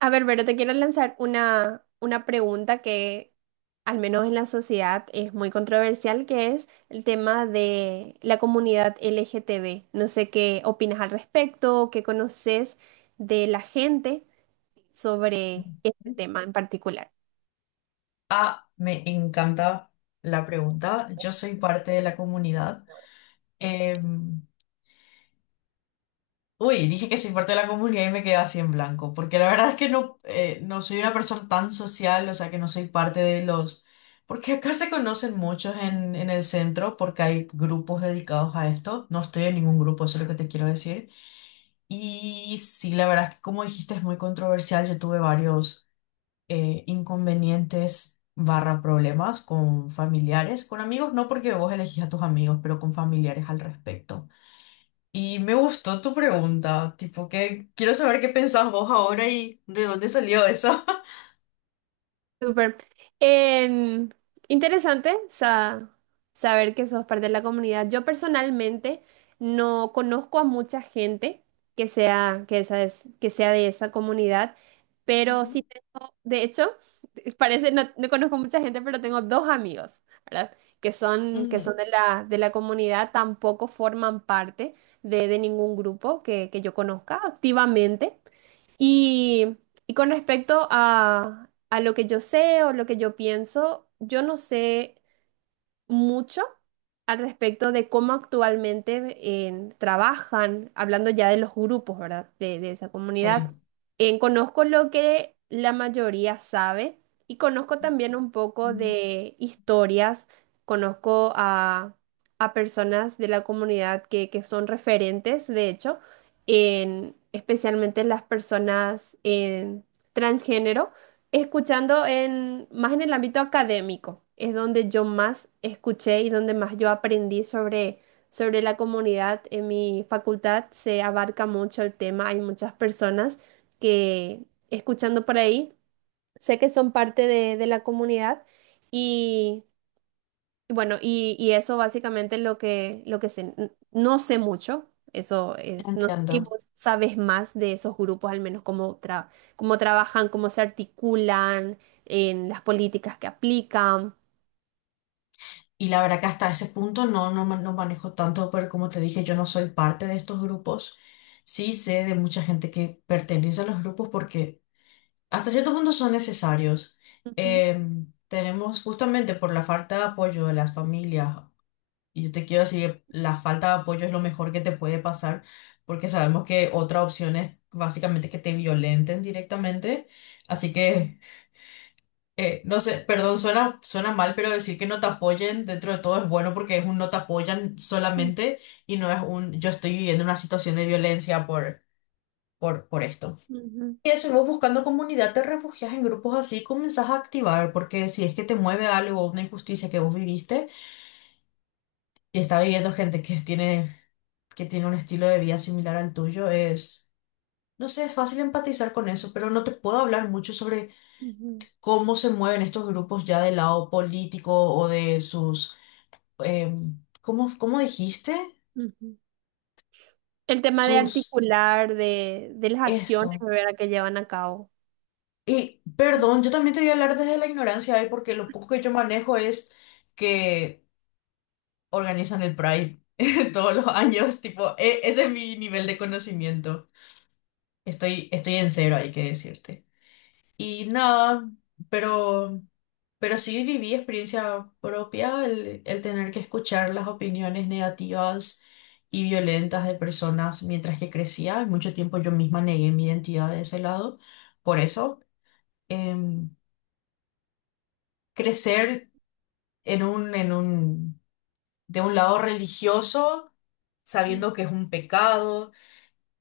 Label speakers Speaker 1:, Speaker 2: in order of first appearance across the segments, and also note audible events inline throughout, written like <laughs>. Speaker 1: A ver, pero te quiero lanzar una pregunta que al menos en la sociedad es muy controversial, que es el tema de la comunidad LGTB. No sé qué opinas al respecto, qué conoces de la gente sobre este tema en particular.
Speaker 2: Ah, me encanta la pregunta. Yo soy parte de la comunidad. Em, Uy, dije que soy parte de la comunidad y me quedé así en blanco, porque la verdad es que no, no soy una persona tan social, o sea que no soy parte de los... Porque acá se conocen muchos en el centro, porque hay grupos dedicados a esto. No estoy en ningún grupo, eso es lo que te quiero decir. Y sí, la verdad es que como dijiste es muy controversial. Yo tuve varios inconvenientes barra problemas con familiares, con amigos, no porque vos elegís a tus amigos, pero con familiares al respecto. Y me gustó tu pregunta, tipo que quiero saber qué pensás vos ahora y de dónde salió eso.
Speaker 1: Súper. Em, Interesante saber que sos parte de la comunidad. Yo personalmente no conozco a mucha gente que sea, que esa es, que sea de esa comunidad,
Speaker 2: <laughs>
Speaker 1: pero sí,
Speaker 2: Ujú.
Speaker 1: de hecho, <laughs> parece, no, no conozco mucha gente, pero tengo dos amigos, ¿verdad? Que son
Speaker 2: Ujú.
Speaker 1: de la comunidad, tampoco forman parte de ningún grupo que yo conozca activamente. Y, y con respecto a lo que yo sé o lo que yo pienso, yo no sé mucho al respecto de cómo actualmente trabajan, hablando ya de los grupos, ¿verdad? De esa comunidad.
Speaker 2: Sí.
Speaker 1: En, conozco lo que la mayoría sabe y conozco también un poco
Speaker 2: Mm.
Speaker 1: de historias, conozco a personas de la comunidad que son referentes, de hecho, en, especialmente las personas en transgénero. Escuchando en, más en el ámbito académico, es donde yo más escuché y donde más yo aprendí sobre, sobre la comunidad. En mi facultad se abarca mucho el tema, hay muchas personas que escuchando por ahí, sé que son parte de la comunidad y bueno, y eso básicamente es lo que sé. No sé mucho, eso es, no sé si
Speaker 2: Entiendo.
Speaker 1: vos sabes más de esos grupos, al menos cómo, cómo trabajan, cómo se articulan, en las políticas que aplican.
Speaker 2: Y la verdad que hasta ese punto no manejo tanto, pero como te dije, yo no soy parte de estos grupos. Sí sé de mucha gente que pertenece a los grupos porque hasta cierto punto son necesarios.
Speaker 1: Ujú,
Speaker 2: Tenemos justamente por la falta de apoyo de las familias. Y yo te quiero decir, la falta de apoyo es lo mejor que te puede pasar, porque sabemos que otra opción es básicamente que te violenten directamente. Así que, no sé, perdón, suena mal, pero decir que no te apoyen dentro de todo es bueno porque es un no te apoyan
Speaker 1: ujú,
Speaker 2: solamente y no es un yo estoy viviendo una situación de violencia por esto.
Speaker 1: ujú,
Speaker 2: Y eso, vos buscando comunidad, te refugias en grupos así, comenzás a activar, porque si es que te mueve algo, una injusticia que vos viviste y está viviendo gente que tiene un estilo de vida similar al tuyo, es, no sé, es fácil empatizar con eso, pero no te puedo hablar mucho sobre
Speaker 1: ujú,
Speaker 2: cómo se mueven estos grupos ya del lado político o de sus, ¿cómo, cómo dijiste?
Speaker 1: ujú. El tema de
Speaker 2: Sus,
Speaker 1: articular, de las acciones,
Speaker 2: esto.
Speaker 1: ¿verdad? Que llevan a cabo.
Speaker 2: Y perdón, yo también te voy a hablar desde la ignorancia, ¿eh? Porque lo poco que yo manejo es que organizan el Pride <laughs> todos los años, tipo, ese es mi nivel de conocimiento. Estoy en cero, hay que decirte. Y nada, pero, pero sí viví experiencia propia el tener que escuchar las opiniones negativas y violentas de personas mientras que crecía. Y mucho tiempo yo misma negué mi identidad de ese lado. Por eso, em, crecer en un, de un lado religioso,
Speaker 1: Ujú,
Speaker 2: sabiendo que es un pecado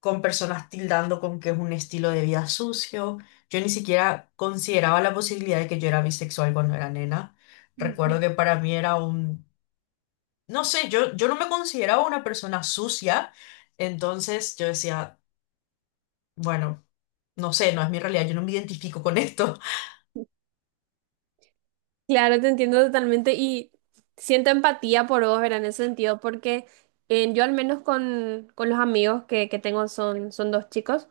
Speaker 2: con personas tildando con que es un estilo de vida sucio. Yo ni siquiera consideraba la posibilidad de que yo era bisexual cuando era nena. Recuerdo
Speaker 1: ujú.
Speaker 2: que para mí era un, no sé, yo no me consideraba una persona sucia, entonces yo decía, bueno, no sé, no es mi realidad, yo no me identifico con esto.
Speaker 1: Claro, te entiendo totalmente y siento empatía por vos, ¿verdad? En ese sentido, porque yo al menos con los amigos que tengo son, son dos chicos.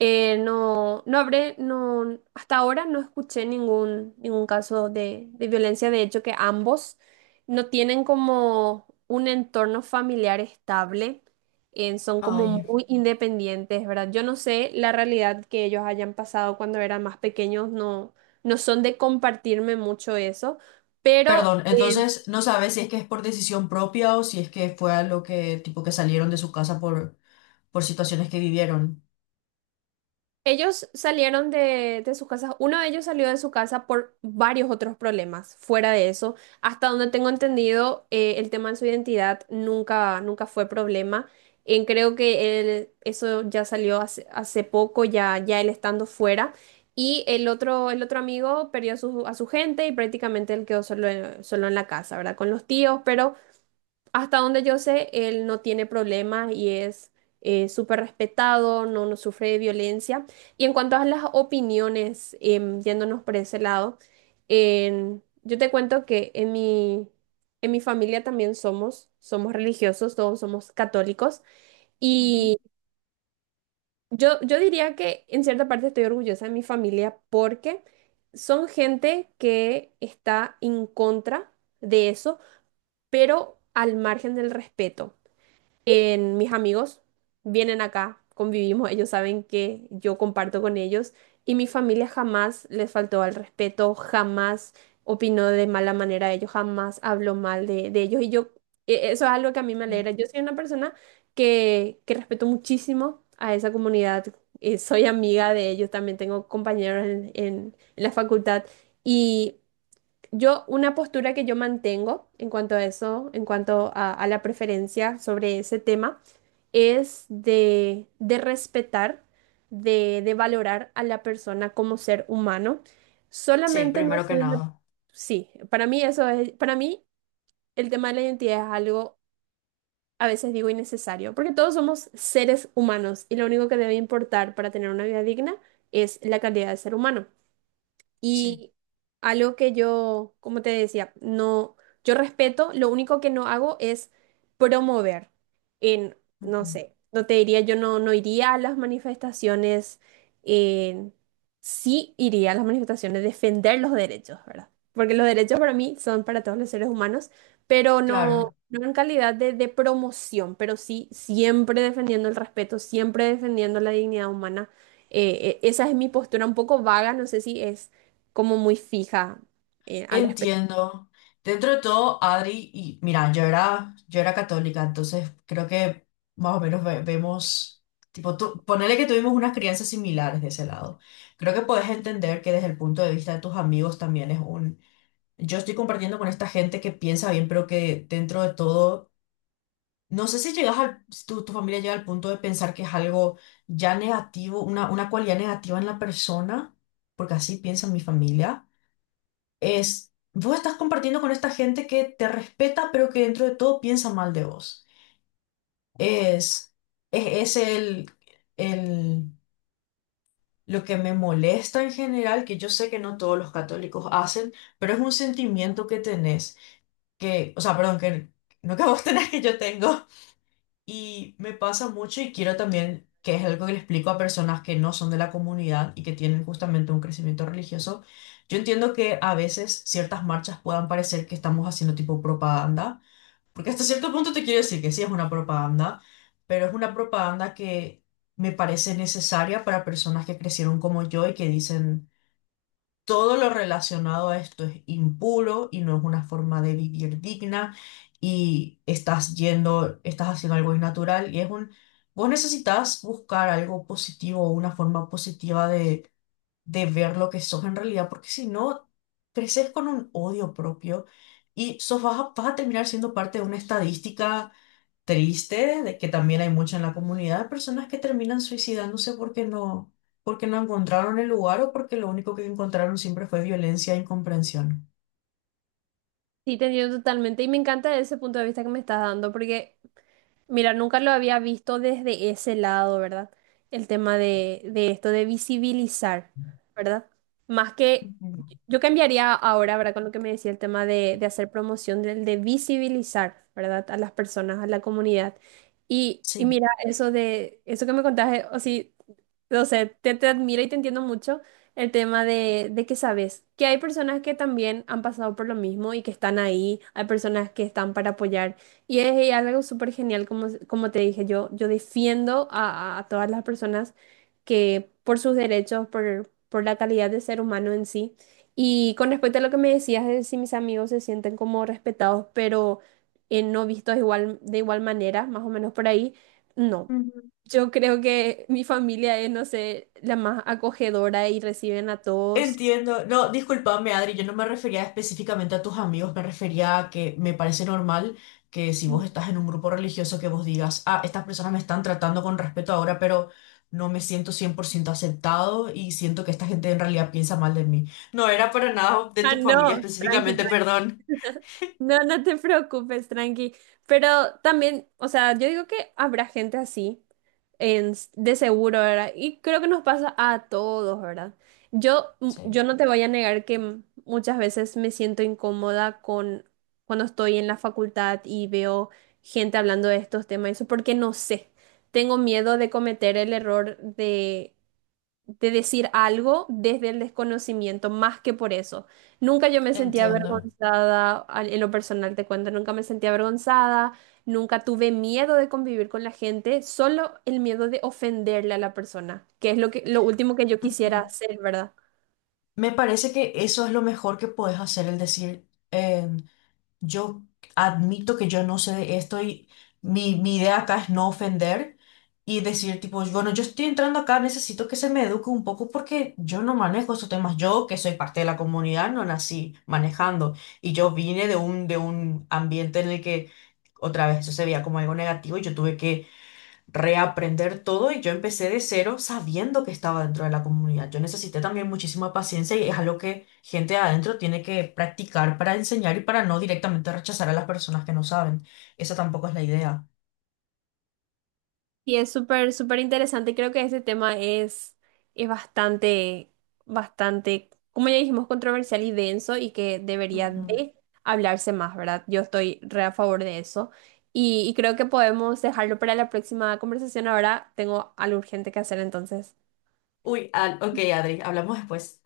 Speaker 1: No, no, hasta ahora no escuché ningún, ningún caso de violencia. De hecho, que ambos no tienen como un entorno familiar estable, son como
Speaker 2: Ay,
Speaker 1: muy independientes, ¿verdad? Yo no sé la realidad que ellos hayan pasado cuando eran más pequeños, no, no son de compartirme mucho eso, pero
Speaker 2: perdón, entonces no sabes si es que es por decisión propia o si es que fue algo que, tipo, que salieron de su casa por situaciones que vivieron.
Speaker 1: ellos salieron de sus casas, uno de ellos salió de su casa por varios otros problemas, fuera de eso, hasta donde tengo entendido, el tema de su identidad nunca, nunca fue problema. Creo que eso ya salió hace, hace poco, ya, ya él estando fuera. Y el otro amigo perdió a su gente y prácticamente él quedó solo en, solo en la casa, ¿verdad? Con los tíos, pero... Hasta donde yo sé, él no tiene problemas y es súper respetado, no, no sufre de violencia. Y en cuanto a las opiniones, yéndonos por ese lado, yo te cuento que en mi familia también somos, somos religiosos, todos somos católicos.
Speaker 2: Ujú.
Speaker 1: Y yo diría que en cierta parte estoy orgullosa de mi familia porque son gente que está en contra de eso, pero al margen del respeto en mis amigos vienen acá, convivimos, ellos saben que yo comparto con ellos y mi familia jamás les faltó al respeto, jamás opinó de mala manera de ellos, jamás habló mal de ellos y yo, eso es algo que a mí me alegra. Yo soy una persona que respeto muchísimo a esa comunidad, soy amiga de ellos, también tengo compañeros en, en la facultad. Y yo, una postura que yo mantengo en cuanto a eso, en cuanto a la preferencia sobre ese tema, es de respetar, de valorar a la persona como ser humano.
Speaker 2: Sí,
Speaker 1: Solamente no
Speaker 2: primero que
Speaker 1: soy una...
Speaker 2: nada.
Speaker 1: Sí, para mí eso es, para mí el tema de la identidad es algo, a veces digo, innecesario, porque todos somos seres humanos y lo único que debe importar para tener una vida digna es la calidad de ser humano.
Speaker 2: Sí.
Speaker 1: Y algo que yo, como te decía, no, yo respeto, lo único que no hago es promover. En, no
Speaker 2: Ujú.
Speaker 1: sé, no te diría, yo no, no iría a las manifestaciones, en- sí iría a las manifestaciones, defender los derechos, ¿verdad? Porque los derechos para mí son para todos los seres humanos, pero no,
Speaker 2: Claro,
Speaker 1: no en calidad de promoción, pero sí siempre defendiendo el respeto, siempre defendiendo la dignidad humana. Esa es mi postura un poco vaga, no sé si es como muy fija al respecto.
Speaker 2: entiendo. Dentro de todo, Adri, y mira, yo era católica, entonces creo que más o menos vemos, tipo, tú, ponele que tuvimos unas crianzas similares de ese lado. Creo que puedes entender que desde el punto de vista de tus amigos también es un, yo estoy compartiendo con esta gente que piensa bien, pero que dentro de todo, no sé si llegas al, si tu familia llega al punto de pensar que es algo ya negativo, una cualidad negativa en la persona, porque así piensa mi familia es, vos estás compartiendo con esta gente que te respeta, pero que dentro de todo piensa mal de vos. Es, es el, lo que me molesta en general, que yo sé que no todos los católicos hacen, pero es un sentimiento que tenés, que, o sea, perdón, que no que vos <laughs> tenés, que yo tengo. Y me pasa mucho y quiero también, que es algo que le explico a personas que no son de la comunidad y que tienen justamente un crecimiento religioso, yo entiendo que a veces ciertas marchas puedan parecer que estamos haciendo tipo propaganda, porque hasta cierto punto te quiero decir que sí es una propaganda, pero es una propaganda que me parece necesaria para personas que crecieron como yo y que dicen... Todo lo relacionado a esto es impuro y no es una forma de vivir digna y estás yendo, estás haciendo algo innatural y es un, vos necesitas buscar algo positivo, una forma positiva de ver lo que sos en realidad, porque si no, creces con un odio propio y sos, vas a terminar siendo parte de una estadística triste de que también hay mucha en la comunidad, de personas que terminan suicidándose porque no encontraron el lugar o porque lo único que encontraron siempre fue violencia e incomprensión.
Speaker 1: Sí, te entiendo totalmente y me encanta ese punto de vista que me estás dando porque mira, nunca lo había visto desde ese lado, ¿verdad? El tema de esto de visibilizar, ¿verdad? Más que
Speaker 2: Ujú.
Speaker 1: yo cambiaría ahora, ¿verdad? Con lo que me decía el tema de hacer promoción, del de visibilizar, ¿verdad? A las personas, a la comunidad. Y
Speaker 2: Sí.
Speaker 1: mira, eso de, eso que me contaste, o sí, o sea, te admiro y te entiendo mucho el tema de que sabes que hay personas que también han pasado por lo mismo y que están ahí, hay personas que están para apoyar. Y es y algo súper genial, como, como te dije, yo defiendo a, a todas las personas que por sus derechos, por la calidad de ser humano en sí. Y con respecto a lo que me decías de si mis amigos se sienten como respetados, pero no vistos igual, de igual manera, más o menos por ahí, no. Yo creo que mi familia es, no sé, la más acogedora y reciben a todos.
Speaker 2: Entiendo. No, discúlpame, Adri, yo no me refería específicamente a tus amigos, me refería a que me parece normal que si vos estás en un grupo religioso que vos digas, ah, estas personas me están tratando con respeto ahora, pero no me siento 100% aceptado y siento que esta gente en realidad piensa mal de mí. No era para nada de
Speaker 1: Ah,
Speaker 2: tu
Speaker 1: no,
Speaker 2: familia
Speaker 1: tranqui.
Speaker 2: específicamente, perdón.
Speaker 1: <laughs> No, no te preocupes, tranqui. Pero también, o sea, yo digo que habrá gente así, en, de seguro, ¿verdad? Y creo que nos pasa a todos, ¿verdad? Yo,
Speaker 2: Sí,
Speaker 1: yo no te voy a negar que muchas veces me siento incómoda con cuando estoy en la facultad y veo gente hablando de estos temas, eso porque no sé. Tengo miedo de cometer el error de decir algo desde el desconocimiento, más que por eso. Nunca yo me sentía
Speaker 2: entiendo.
Speaker 1: avergonzada, en lo personal te cuento, nunca me sentía avergonzada, nunca tuve miedo de convivir con la gente, solo el miedo de ofenderle a la persona, que es lo que, lo último que yo quisiera
Speaker 2: Ujú.
Speaker 1: hacer, ¿verdad?
Speaker 2: Me parece que eso es lo mejor que puedes hacer, el decir, yo admito que yo no sé de esto y mi idea acá es no ofender y decir tipo, bueno, yo estoy entrando acá, necesito que se me eduque un poco porque yo no manejo esos temas. Yo, que soy parte de la comunidad, no nací manejando y yo vine de un ambiente en el que otra vez eso se veía como algo negativo y yo tuve que reaprender todo y yo empecé de cero sabiendo que estaba dentro de la comunidad. Yo necesité también muchísima paciencia y es algo que gente de adentro tiene que practicar para enseñar y para no directamente rechazar a las personas que no saben. Esa tampoco es la idea.
Speaker 1: Y es súper, súper interesante. Creo que ese tema es bastante, bastante, como ya dijimos, controversial y denso y que debería
Speaker 2: Ujú.
Speaker 1: de hablarse más, ¿verdad? Yo estoy re a favor de eso. Y creo que podemos dejarlo para la próxima conversación. Ahora tengo algo urgente que hacer entonces.
Speaker 2: Uy, ah, ok, Adri, hablamos después.